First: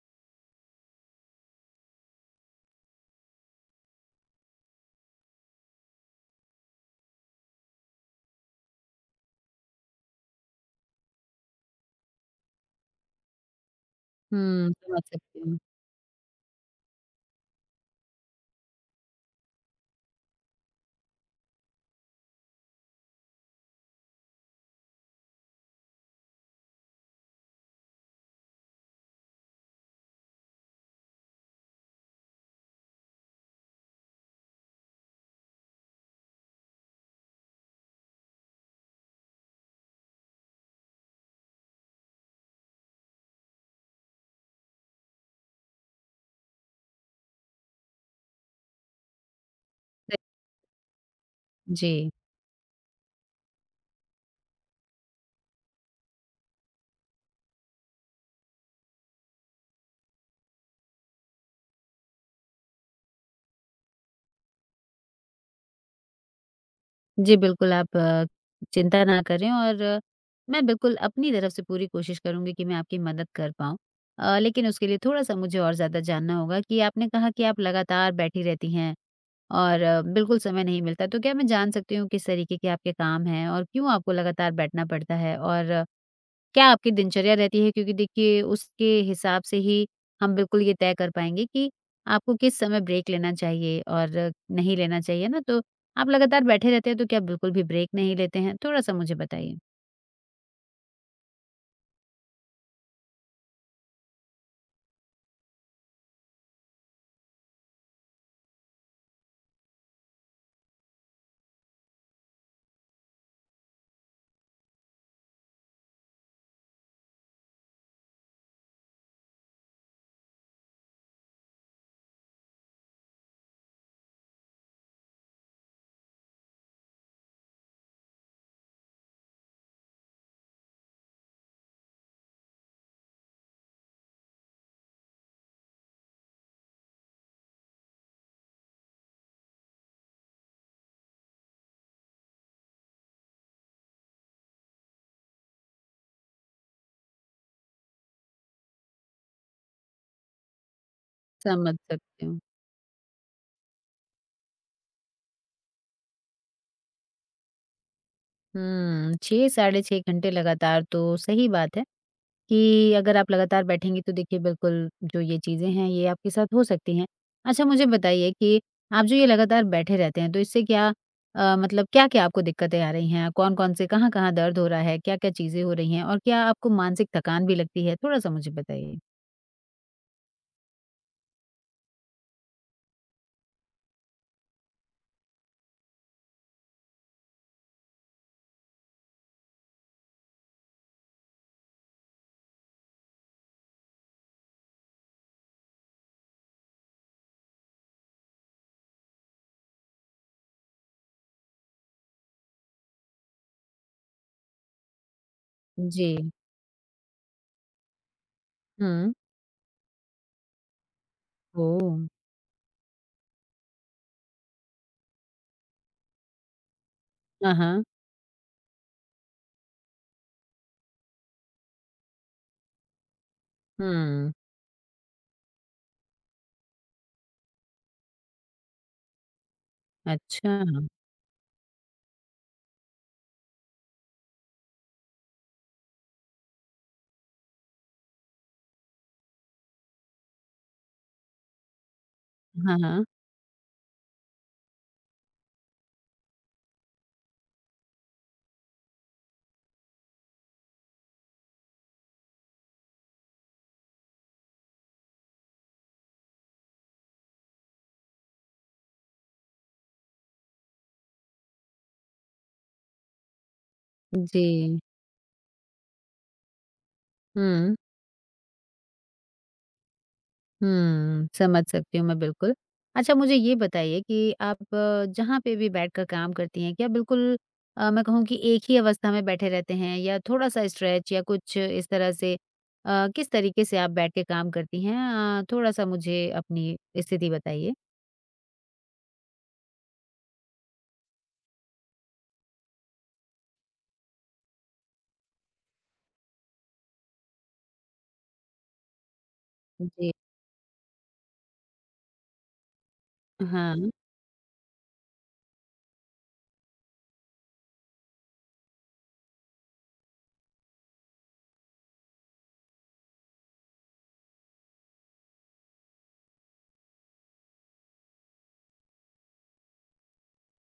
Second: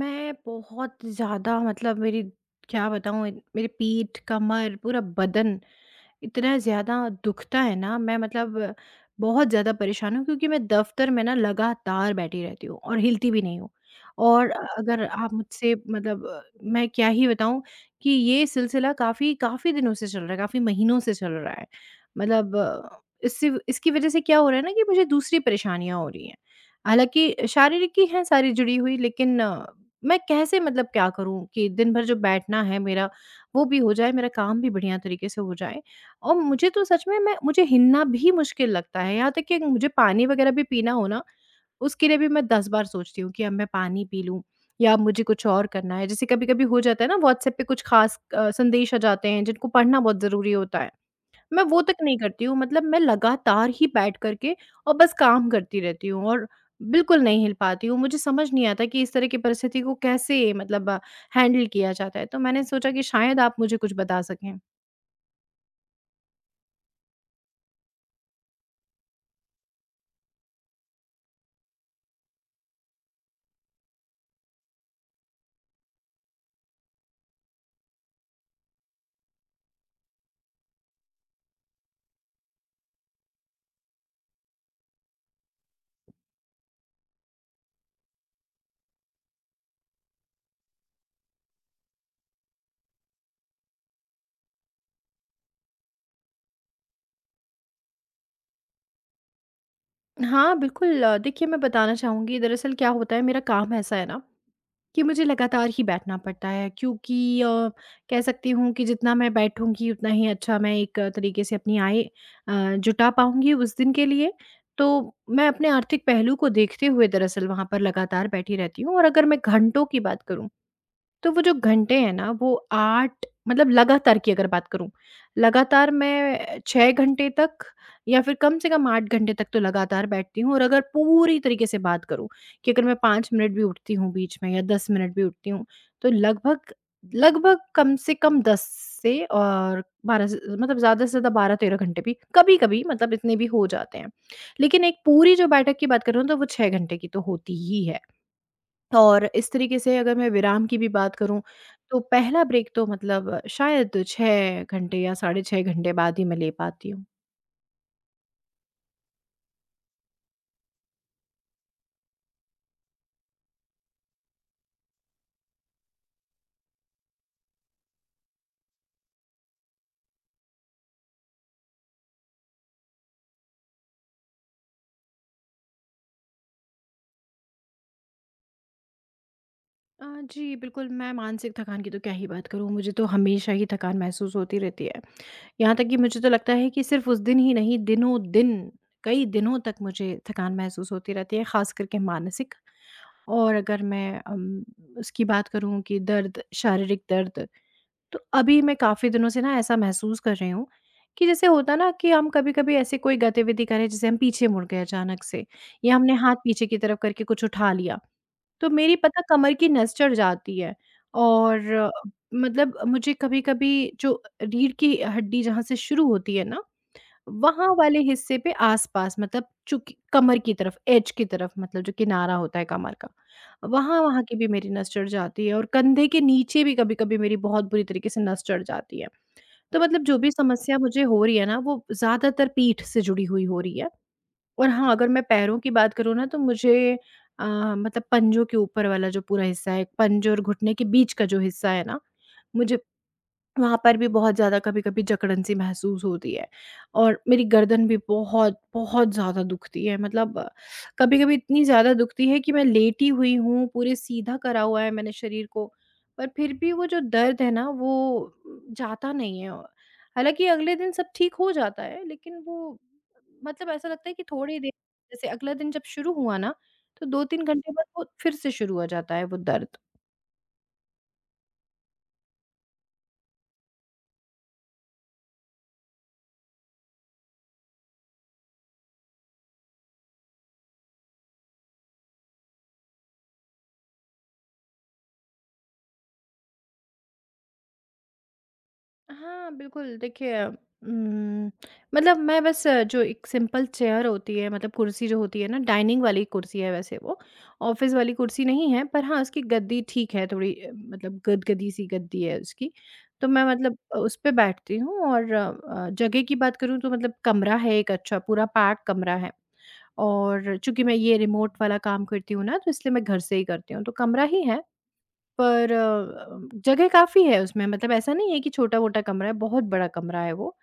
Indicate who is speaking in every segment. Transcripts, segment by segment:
Speaker 1: मैं बहुत ज़्यादा मतलब मेरी क्या बताऊँ मेरी पीठ कमर पूरा बदन इतना ज़्यादा दुखता है ना मैं मतलब बहुत ज़्यादा परेशान हूँ क्योंकि मैं दफ्तर में ना लगातार बैठी रहती हूँ और हिलती भी नहीं हूँ। और
Speaker 2: हुँ, समझ
Speaker 1: अगर आप
Speaker 2: सकती हूँ।
Speaker 1: मुझसे मतलब मैं क्या ही बताऊँ कि ये सिलसिला काफ़ी काफ़ी दिनों से चल रहा है काफ़ी महीनों से चल रहा है। मतलब इससे इसकी वजह से क्या हो रहा है ना कि मुझे दूसरी परेशानियां हो रही हैं। हालाँकि शारीरिक ही हैं सारी जुड़ी हुई, लेकिन मैं कैसे मतलब क्या करूँ कि दिन भर जो बैठना है मेरा, वो भी हो जाए, मेरा काम भी बढ़िया तरीके से हो जाए। और मुझे तो सच में मैं मुझे हिलना भी मुश्किल लगता है, यहाँ तक कि मुझे पानी वगैरह भी पीना हो ना, उसके लिए भी मैं 10 बार सोचती हूँ कि अब मैं पानी पी लूँ या अब मुझे कुछ और करना है। जैसे कभी-कभी हो जाता है ना व्हाट्सएप पे कुछ ख़ास संदेश आ जाते हैं जिनको पढ़ना बहुत
Speaker 2: सही।
Speaker 1: ज़रूरी होता है। मैं वो तक
Speaker 2: जी।
Speaker 1: नहीं करती हूँ, मतलब मैं लगातार ही बैठ करके और बस काम करती रहती हूँ और बिल्कुल नहीं हिल पाती हूँ। मुझे समझ नहीं आता कि इस तरह की परिस्थिति को कैसे मतलब हैंडल किया जाता है, तो मैंने सोचा कि शायद आप मुझे कुछ बता सकें।
Speaker 2: जी, बिल्कुल आप चिंता ना करें और मैं बिल्कुल अपनी तरफ से पूरी कोशिश करूँगी कि मैं आपकी मदद कर पाऊँ। लेकिन उसके लिए थोड़ा-सा मुझे और ज़्यादा जानना होगा कि आपने कहा कि आप लगातार बैठी रहती हैं और बिल्कुल समय नहीं मिलता। तो क्या मैं जान सकती हूँ किस तरीके के आपके काम हैं और क्यों आपको लगातार बैठना पड़ता है? और क्या आपकी दिनचर्या रहती है? क्योंकि देखिए उसके हिसाब से ही हम बिल्कुल ये तय कर पाएँगे कि आपको किस समय ब्रेक लेना चाहिए और नहीं लेना चाहिए ना, तो आप लगातार बैठे रहते हैं तो क्या बिल्कुल भी ब्रेक नहीं लेते हैं? थोड़ा-सा मुझे बताइए।
Speaker 1: हाँ, बिल्कुल देखिए, मैं बताना चाहूँगी दरअसल क्या होता है, मेरा काम ऐसा है ना कि मुझे लगातार ही बैठना पड़ता है, क्योंकि कह सकती हूँ कि जितना मैं बैठूँगी उतना ही अच्छा मैं एक तरीके से अपनी आय जुटा पाऊँगी उस दिन के लिए। तो मैं अपने आर्थिक पहलू को देखते हुए दरअसल वहाँ पर लगातार बैठी रहती हूँ और अगर मैं घंटों की बात करूँ, तो वो जो घंटे हैं ना वो 8 मतलब लगातार की अगर बात करूँ, लगातार मैं 6 घंटे तक या फिर कम से कम 8 घंटे तक तो लगातार बैठती हूँ और अगर पूरी तरीके से बात करूँ कि अगर मैं 5 मिनट भी उठती हूँ बीच में या 10 मिनट भी उठती हूँ, तो लगभग लगभग कम से कम 10 से और 12 से मतलब ज़्यादा से ज़्यादा 12-13 घंटे भी कभी-कभी मतलब इतने भी हो जाते हैं। लेकिन एक पूरी जो बैठक की बात करूँ तो वो 6 घंटे की तो होती ही है। और इस तरीके से अगर मैं विराम की भी बात करूँ,
Speaker 2: समझ
Speaker 1: तो
Speaker 2: सकती हूँ।
Speaker 1: पहला ब्रेक तो मतलब शायद 6 घंटे या साढ़े 6 घंटे बाद ही मैं ले पाती हूँ।
Speaker 2: हुँ, 6 साढ़े 6 घंटे लगातार तो सही बात है। कि अगर आप लगातार बैठेंगी तो देखिए बिल्कुल जो ये चीज़ें हैं ये आपके साथ हो सकती हैं। अच्छा मुझे बताइए कि आप जो ये लगातार बैठे रहते हैं तो इससे क्या मतलब क्या-क्या आपको दिक्कतें आ रही हैं? कौन-कौन से कहाँ-कहाँ दर्द हो रहा है? क्या-क्या चीज़ें हो रही हैं? और क्या आपको मानसिक थकान भी लगती है? थोड़ा-सा मुझे बताइए।
Speaker 1: अ, जी, बिल्कुल, मैं मानसिक थकान की तो क्या ही बात करूँ, मुझे तो हमेशा ही थकान महसूस होती रहती है। यहाँ तक कि मुझे तो लगता है कि सिर्फ़ उस दिन ही नहीं, दिनों-दिन, कई दिनों तक मुझे थकान महसूस होती रहती है, ख़ास करके मानसिक। और अगर मैं उसकी बात करूँ कि दर्द, शारीरिक दर्द, तो अभी मैं काफ़ी दिनों से ना ऐसा महसूस कर रही हूँ कि जैसे होता ना कि हम कभी-कभी ऐसे कोई गतिविधि करें, जैसे हम पीछे मुड़ गए अचानक से या
Speaker 2: जी।
Speaker 1: हमने हाथ पीछे की तरफ करके कुछ उठा लिया, तो मेरी
Speaker 2: हुँ।
Speaker 1: पता कमर की नस चढ़ जाती है और
Speaker 2: ओह!
Speaker 1: मतलब मुझे कभी-कभी जो रीढ़ की हड्डी जहाँ से शुरू होती है ना,
Speaker 2: हाँ,
Speaker 1: वहाँ
Speaker 2: हाँ।
Speaker 1: वाले हिस्से पे आस-पास मतलब चूँकि कमर की तरफ, एज की तरफ मतलब जो किनारा होता है कमर का, वहाँ वहाँ
Speaker 2: हुँ।
Speaker 1: की भी मेरी नस चढ़ जाती है और कंधे के नीचे भी कभी-कभी मेरी बहुत बुरी तरीके से नस चढ़ जाती है। तो मतलब जो भी
Speaker 2: अच्छा।
Speaker 1: समस्या मुझे हो रही है ना, वो ज़्यादातर पीठ से जुड़ी हुई हो रही है। और हाँ, अगर मैं पैरों की बात करूँ ना, तो मुझे अ, मतलब पंजों के ऊपर वाला जो पूरा हिस्सा है, पंजे और घुटने के बीच का जो हिस्सा है ना,
Speaker 2: हाँ,
Speaker 1: मुझे
Speaker 2: हाँ।
Speaker 1: वहाँ पर भी बहुत ज़्यादा कभी-कभी जकड़न-सी महसूस होती है और मेरी गर्दन भी बहुत, बहुत ज़्यादा दुखती है, मतलब कभी-कभी इतनी ज़्यादा दुखती है कि मैं लेटी हुई हूँ, पूरे सीधा करा हुआ है मैंने शरीर को, पर फिर भी वो जो दर्द है ना वो जाता नहीं है। हालाँकि अगले दिन सब ठीक हो जाता है, लेकिन वो मतलब ऐसा लगता है कि थोड़ी देर,
Speaker 2: जी।
Speaker 1: जैसे अगला दिन जब शुरू हुआ ना, तो 2-3 घंटे
Speaker 2: हुँ।
Speaker 1: बाद वो फिर से शुरू हो जाता है वो दर्द।
Speaker 2: हुँ, समझ सकती हूँ मैं बिल्कुल। अच्छा मुझे ये बताइए कि आप जहाँ पे भी बैठकर काम करती हैं, क्या बिल्कुल मैं कहूँ कि एक ही अवस्था में बैठे रहते हैं या थोड़ा-सा स्ट्रेच या कुछ इस तरह से किस तरीके से आप बैठ के काम करती हैं? थोड़ा-सा मुझे अपनी स्थिति बताइए।
Speaker 1: हाँ, बिल्कुल देखिए मतलब मैं बस जो एक सिंपल चेयर होती है, मतलब कुर्सी जो होती है ना, डाइनिंग वाली कुर्सी है वैसे वो, ऑफ़िस वाली कुर्सी नहीं है, पर हाँ, उसकी गद्दी
Speaker 2: जी।
Speaker 1: ठीक है थोड़ी, मतलब गदगदी सी गद्दी है उसकी। तो मैं मतलब
Speaker 2: हाँ,
Speaker 1: उस पे बैठती हूँ और जगह की बात करूँ तो मतलब कमरा है, एक अच्छा पूरा पैक कमरा है। और चूँकि मैं ये रिमोट वाला काम करती हूँ ना, तो इसलिए मैं घर से ही करती हूँ, तो कमरा ही है। पर जगह काफ़ी है उसमें, मतलब ऐसा नहीं है कि छोटा-मोटा कमरा है, बहुत बड़ा कमरा है वो।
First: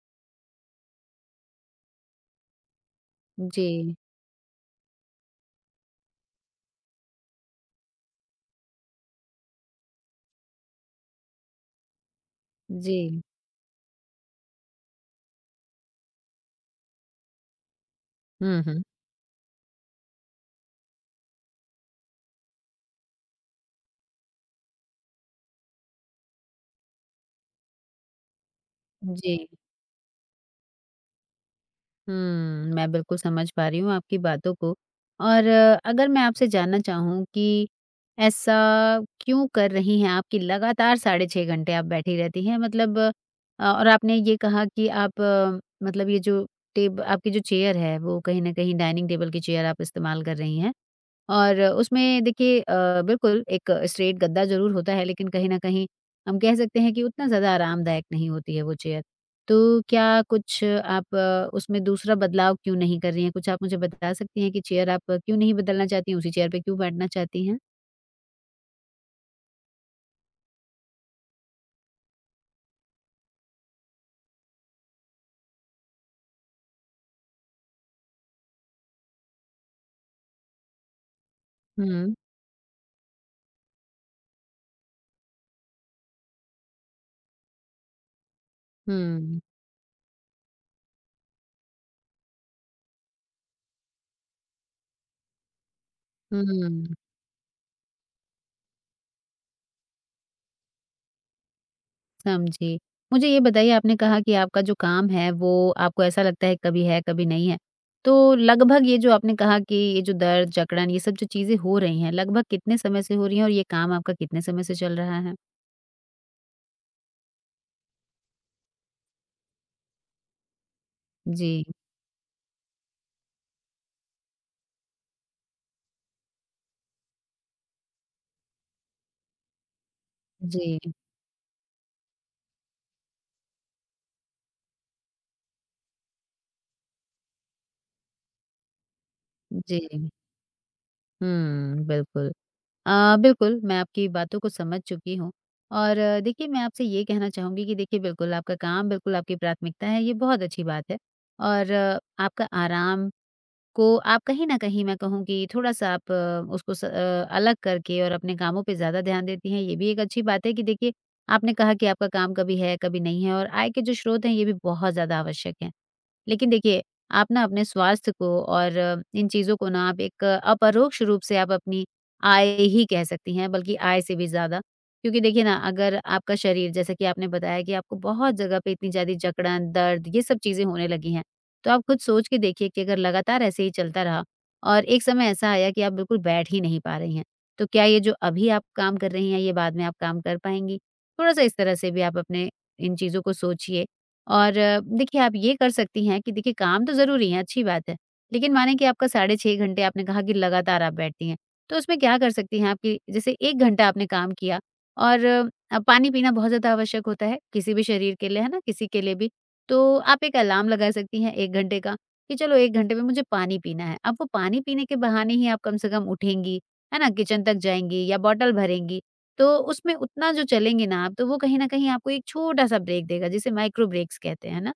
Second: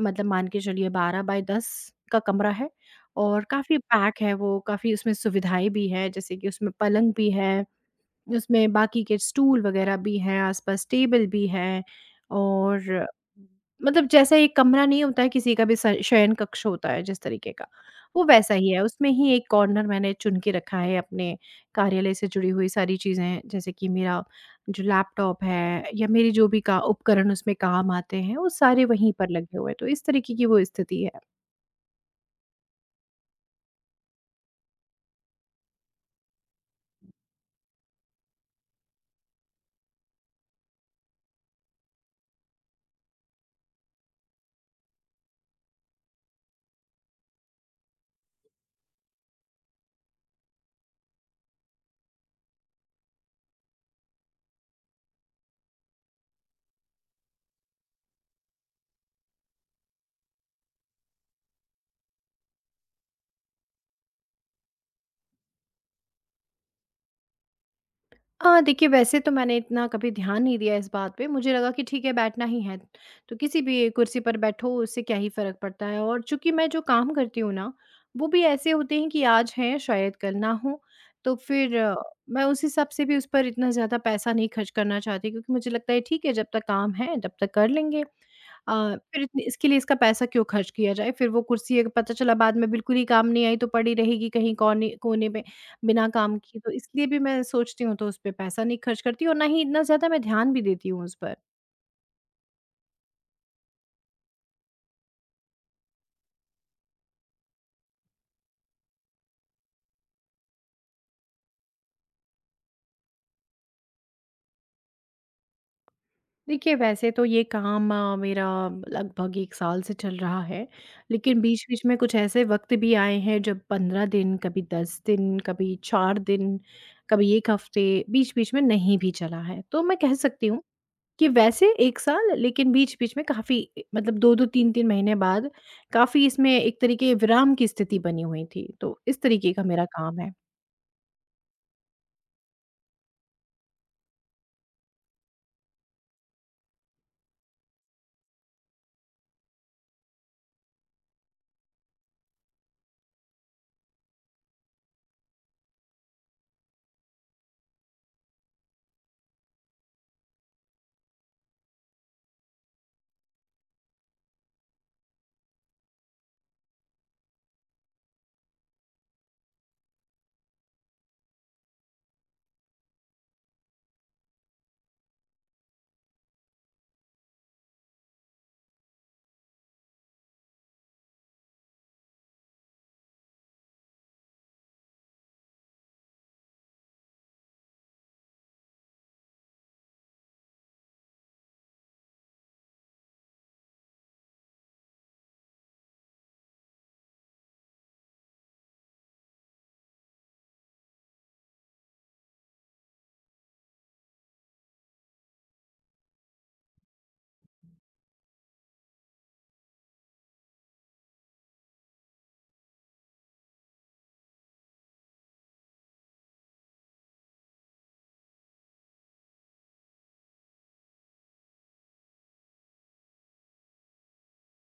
Speaker 1: मतलब मान के चलिए 12 बाय 10 का कमरा है और काफ़ी
Speaker 2: जी,
Speaker 1: पैक है वो, काफ़ी उसमें सुविधाएँ भी हैं, जैसे कि उसमें पलंग भी है, उसमें बाकी के स्टूल वगैरह भी हैं, आस-पास टेबल भी हैं
Speaker 2: जी।
Speaker 1: और मतलब जैसा एक कमरा नहीं होता है किसी का भी, स शयन कक्ष होता है जिस तरीके का, वो वैसा
Speaker 2: हुँ,
Speaker 1: ही है।
Speaker 2: हुँ।
Speaker 1: उसमें ही एक कॉर्नर मैंने चुन के रखा है अपने कार्यालय से जुड़ी हुई सारी चीज़ें, जैसे कि मेरा जो लैपटॉप है या मेरे जो भी का उपकरण उसमें काम आते हैं, वो सारे वहीं पर
Speaker 2: जी।
Speaker 1: लगे हुए हैं। तो इस तरीके की वो स्थिति है।
Speaker 2: हुँ, मैं बिल्कुल समझ पा रही हूँ आपकी बातों को और अगर मैं आपसे जानना चाहूँ कि ऐसा क्यों कर रही हैं? आपकी लगातार साढ़े 6 घंटे आप बैठी रहती हैं मतलब और आपने ये कहा कि आप मतलब ये जो टेब आपकी जो चेयर है, वो कहीं न कहीं डाइनिंग टेबल की चेयर आप इस्तेमाल कर रही हैं। और उसमें देखिए बिल्कुल एक स्ट्रेट गद्दा ज़रूर होता है, लेकिन कहीं न कहीं हम कह सकते हैं कि उतना ज़्यादा आरामदायक नहीं होती है वो चेयर। तो क्या कुछ आप उसमें दूसरा बदलाव क्यों नहीं कर रही हैं? कुछ आप मुझे बता सकती हैं कि चेयर आप क्यों नहीं बदलना चाहती हैं, उसी चेयर पे क्यों बैठना चाहती हैं?
Speaker 1: हाँ, देखिए वैसे तो मैंने इतना कभी ध्यान नहीं दिया इस बात पे, मुझे लगा कि ठीक है बैठना ही है, तो किसी भी कुर्सी पर बैठो उससे क्या ही फ़र्क पड़ता है, और चूँकि मैं जो काम करती हूँ ना, वो भी ऐसे होते हैं कि आज हैं शायद कल ना हो, तो फिर
Speaker 2: हुँ,
Speaker 1: मैं उस हिसाब से भी उस पर इतना ज़्यादा पैसा नहीं खर्च करना चाहती, क्योंकि मुझे लगता है ठीक है जब तक काम है तब तक कर लेंगे। फिर
Speaker 2: हुँ,
Speaker 1: इतने इसके लिए इसका पैसा क्यों खर्च किया जाए? फिर वो कुर्सी अगर पता चला बाद में बिल्कुल ही काम नहीं आई तो पड़ी रहेगी कहीं कोने कोने में। बिना काम किए, तो
Speaker 2: हुँ।
Speaker 1: इसलिए भी मैं सोचती हूँ तो उस पे पैसा नहीं खर्च करती और ना ही इतना ज़्यादा मैं ध्यान भी देती हूँ उस पर।
Speaker 2: समझी। मुझे ये बताइए आपने कहा कि आपका जो काम है वो आपको ऐसा लगता है कभी नहीं है। तो लगभग ये जो आपने कहा कि ये जो दर्द, जकड़न ये सब जो चीज़ें हो रही हैं लगभग कितने समय से हो रही हैं और ये काम आपका कितने समय से चल रहा है?
Speaker 1: देखिए वैसे तो ये काम मेरा लगभग 1 साल से चल रहा है, लेकिन
Speaker 2: जी,
Speaker 1: बीच-बीच में कुछ ऐसे वक़्त भी आए हैं जब 15 दिन, कभी 10 दिन, कभी 4 दिन, कभी 1 हफ़्ते, बीच-बीच में नहीं भी चला है। तो मैं कह सकती हूँ
Speaker 2: जी,
Speaker 1: कि वैसे 1 साल, लेकिन बीच-बीच में काफ़ी मतलब 2-2 3-3 महीने बाद काफ़ी इसमें एक तरीके विराम की स्थिति बनी हुई थी। तो इस तरीके का मेरा
Speaker 2: जी।
Speaker 1: काम है।
Speaker 2: हुँ, बिल्कुल। बिल्कुल मैं आपकी बातों को समझ चुकी हूँ और देखिए मैं आपसे ये कहना चाहूँगी कि देखिए बिल्कुल आपका काम बिल्कुल आपकी प्राथमिकता है ये बहुत अच्छी बात है और आपका आराम को आप कहीं न कहीं मैं कहूँ कि थोड़ा-सा आप उसको अलग करके और अपने कामों पे ज़्यादा ध्यान देती हैं, ये भी एक अच्छी बात है कि देखिए आपने कहा कि आपका काम कभी है, कभी नहीं है और आय के जो स्रोत हैं, ये भी बहुत ज़्यादा आवश्यक हैं। लेकिन देखिए, आप ना अपने स्वास्थ्य को और इन चीज़ों को ना आप एक अपरोक्ष रूप से आप अपनी आय ही कह सकती हैं, बल्कि आय से भी ज़्यादा। क्योंकि देखिए ना, अगर आपका शरीर जैसा कि आपने बताया कि आपको बहुत जगह पे इतनी ज़्यादा जकड़न, दर्द ये सब चीज़ें होने लगी हैं। तो आप खुद सोच के देखिए कि अगर लगातार ऐसे ही चलता रहा और एक समय ऐसा आया कि आप बिल्कुल बैठ ही नहीं पा रही हैं, तो क्या ये जो अभी आप काम कर रही हैं, ये बाद में आप काम कर पाएँगी? थोड़ा-सा इस तरह से भी आप अपने इन चीज़ों को सोचिए और देखिए, आप ये कर सकती हैं कि देखिए काम तो ज़रूरी है, अच्छी बात है, लेकिन माने कि आपका साढ़े 6 घंटे आपने कहा कि लगातार आप बैठती हैं, तो उसमें क्या कर सकती हैं आप कि जैसे 1 घंटा आपने काम किया और पानी पीना बहुत ज़्यादा आवश्यक होता है, किसी भी शरीर के लिए, है ना? किसी के लिए भी तो आप एक अलार्म लगा सकती हैं 1 घंटे का कि चलो 1 घंटे में मुझे पानी पीना है। अब वो पानी पीने के बहाने ही आप कम से कम उठेंगी, है ना? किचन तक जाएँगी या बॉटल भरेंगी। तो उसमें उतना जो चलेंगी ना आप, तो वो कहीं न कहीं आपको एक छोटा-सा ब्रेक देगा जिसे माइक्रो ब्रेक्स कहते हैं, है ना?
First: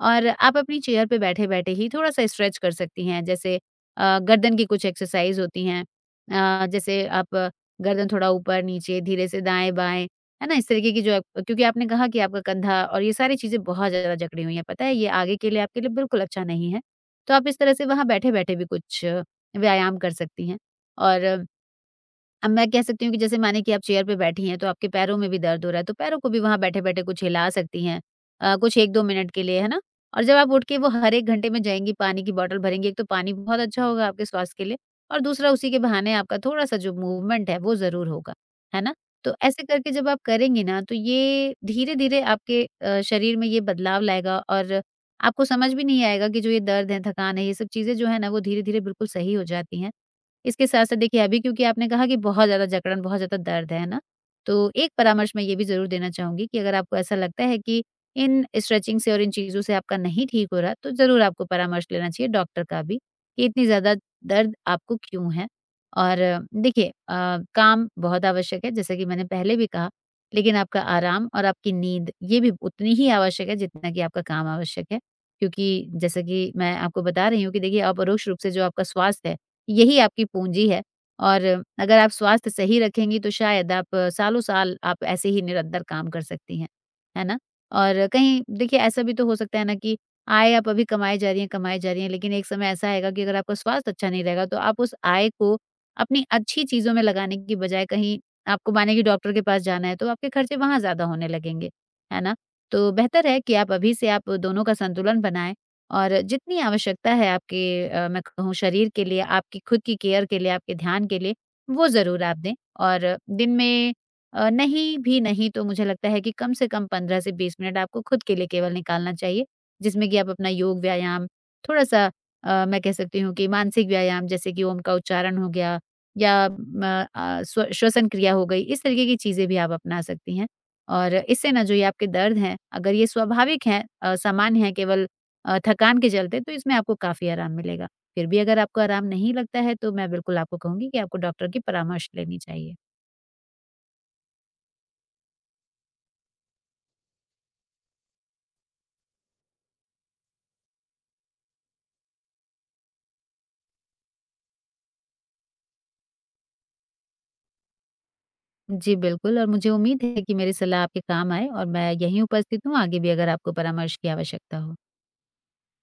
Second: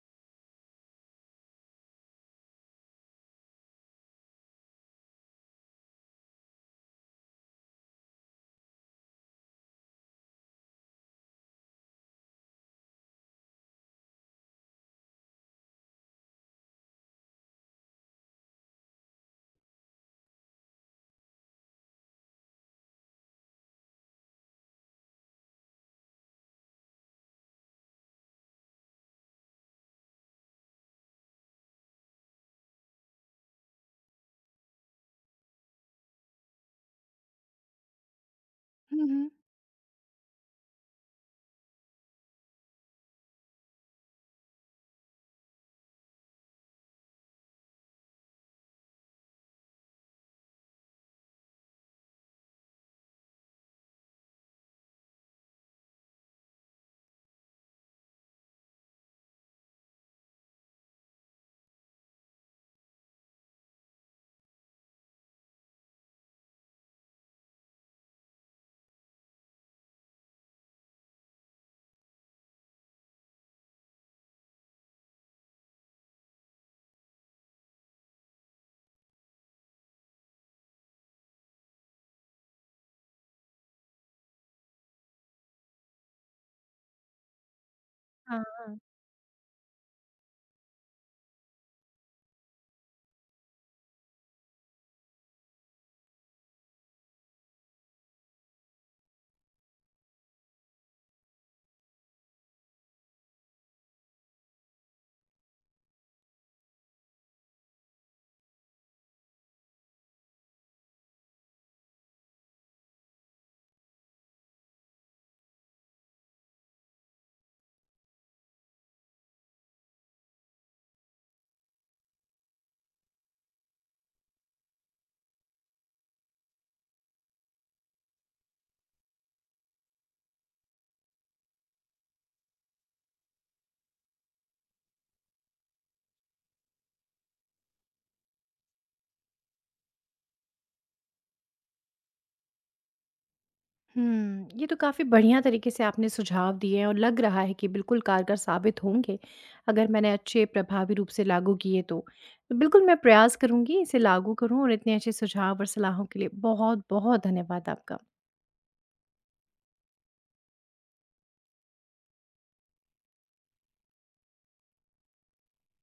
Speaker 2: और आप अपनी चेयर पे बैठे-बैठे ही थोड़ा-सा स्ट्रेच कर सकती हैं जैसे गर्दन की कुछ एक्सरसाइज़ होती हैं। जैसे आप गर्दन थोड़ा ऊपर-नीचे धीरे से दाएँ-बाएँ, है ना? इस तरीके की जो आप क्योंकि आपने कहा कि आपका कंधा और ये सारी चीज़ें बहुत ज़्यादा जकड़ी हुई हैं, पता है ये आगे के लिए आपके लिए बिल्कुल अच्छा नहीं है। तो आप इस तरह से वहाँ बैठे-बैठे भी कुछ व्यायाम कर सकती हैं और अब मैं कह सकती हूँ कि जैसे माने कि आप चेयर पे बैठी हैं, तो आपके पैरों में भी दर्द हो रहा है, तो पैरों को भी वहाँ बैठे-बैठे कुछ हिला सकती हैं कुछ 1-2 मिनट के लिए, है ना? और जब आप उठ के वो हर 1 घंटे में जाएँगी, पानी की बॉटल भरेंगी, एक तो पानी बहुत अच्छा होगा आपके स्वास्थ्य के लिए और दूसरा उसी के बहाने आपका थोड़ा-सा जो मूवमेंट है, वो ज़रूर होगा, है ना?
Speaker 1: हुँ, हुँ।
Speaker 2: तो ऐसे करके जब आप करेंगी ना, तो ये धीरे-धीरे आपके शरीर में ये बदलाव लाएगा और आपको समझ भी नहीं आएगा कि जो ये दर्द है, थकान है, ये सब चीज़ें जो है ना, वो धीरे-धीरे बिल्कुल सही हो जाती हैं। इसके साथ-साथ देखिए अभी क्योंकि आपने कहा कि बहुत ज़्यादा जकड़न, बहुत ज़्यादा दर्द है ना? तो एक परामर्श मैं ये भी ज़रूर देना चाहूँगी कि अगर आपको ऐसा लगता है कि इन स्ट्रेचिंग से और इन चीज़ों से आपका नहीं ठीक हो रहा, तो ज़रूर आपको परामर्श लेना चाहिए डॉक्टर का भी कि इतनी ज़्यादा दर्द आपको क्यों है। और देखिए काम बहुत आवश्यक है जैसे कि मैंने पहले भी कहा, लेकिन आपका आराम और आपकी नींद ये भी उतनी ही आवश्यक है जितना कि आपका काम आवश्यक है। क्योंकि जैसे कि मैं आपको बता रही हूँ कि देखिए अपरोक्ष रूप से जो आपका स्वास्थ्य है यही आपकी पूँजी है और अगर आप स्वास्थ्य सही रखेंगी तो शायद आप सालों-साल आप ऐसे ही निरंतर काम कर सकती हैं, है ना? और कहीं
Speaker 1: हाँ।
Speaker 2: देखिए ऐसा भी तो हो सकता है ना कि आय आप अभी कमाए जा रही हैं, कमाए जा रही हैं लेकिन एक समय ऐसा आएगा कि अगर आपका स्वास्थ्य अच्छा नहीं रहेगा तो आप उस आय को अपनी अच्छी चीज़ों में लगाने की बजाय कहीं आपको माने कि डॉक्टर के पास जाना है तो आपके खर्चे वहाँ ज़्यादा होने लगेंगे, है ना? तो बेहतर है कि आप अभी से आप दोनों का संतुलन बनाएँ। और जितनी आवश्यकता है आपके मैं कहूँ शरीर के लिए, आपकी खुद की केयर के लिए, आपके ध्यान के लिए, वो ज़रूर आप दें। और दिन में नहीं भी नहीं तो मुझे लगता है कि कम से कम 15 से 20 मिनट आपको खुद के लिए केवल निकालना चाहिए, जिसमें कि आप अपना योग व्यायाम, थोड़ा-सा मैं कह सकती हूँ कि मानसिक व्यायाम जैसे कि ओम का उच्चारण हो गया या स्व श्वसन क्रिया हो गई, इस तरीके की चीज़ें भी आप अपना सकती हैं। और इससे ना जो ये आपके दर्द हैं, अगर ये स्वाभाविक हैं सामान्य हैं केवल थकान के चलते, तो इसमें आपको काफ़ी आराम मिलेगा। फिर भी अगर आपको आराम नहीं लगता है, तो मैं बिल्कुल आपको कहूँगी कि आपको डॉक्टर की परामर्श लेनी चाहिए।
Speaker 1: हुँ, ये तो काफ़ी बढ़िया तरीके से आपने सुझाव दिए हैं और लग रहा है कि बिल्कुल कारगर साबित होंगे, अगर मैंने अच्छे प्रभावी रूप से लागू किए तो। तो बिल्कुल मैं प्रयास करूँगी इसे लागू करूँ और इतने अच्छे सुझाव और सलाहों के लिए बहुत-बहुत धन्यवाद आपका।
Speaker 2: जी, बिल्कुल और मुझे उम्मीद है कि मेरी सलाह आपके काम आए और मैं यहीं उपस्थित हूँ, आगे भी अगर आपको परामर्श की आवश्यकता हो।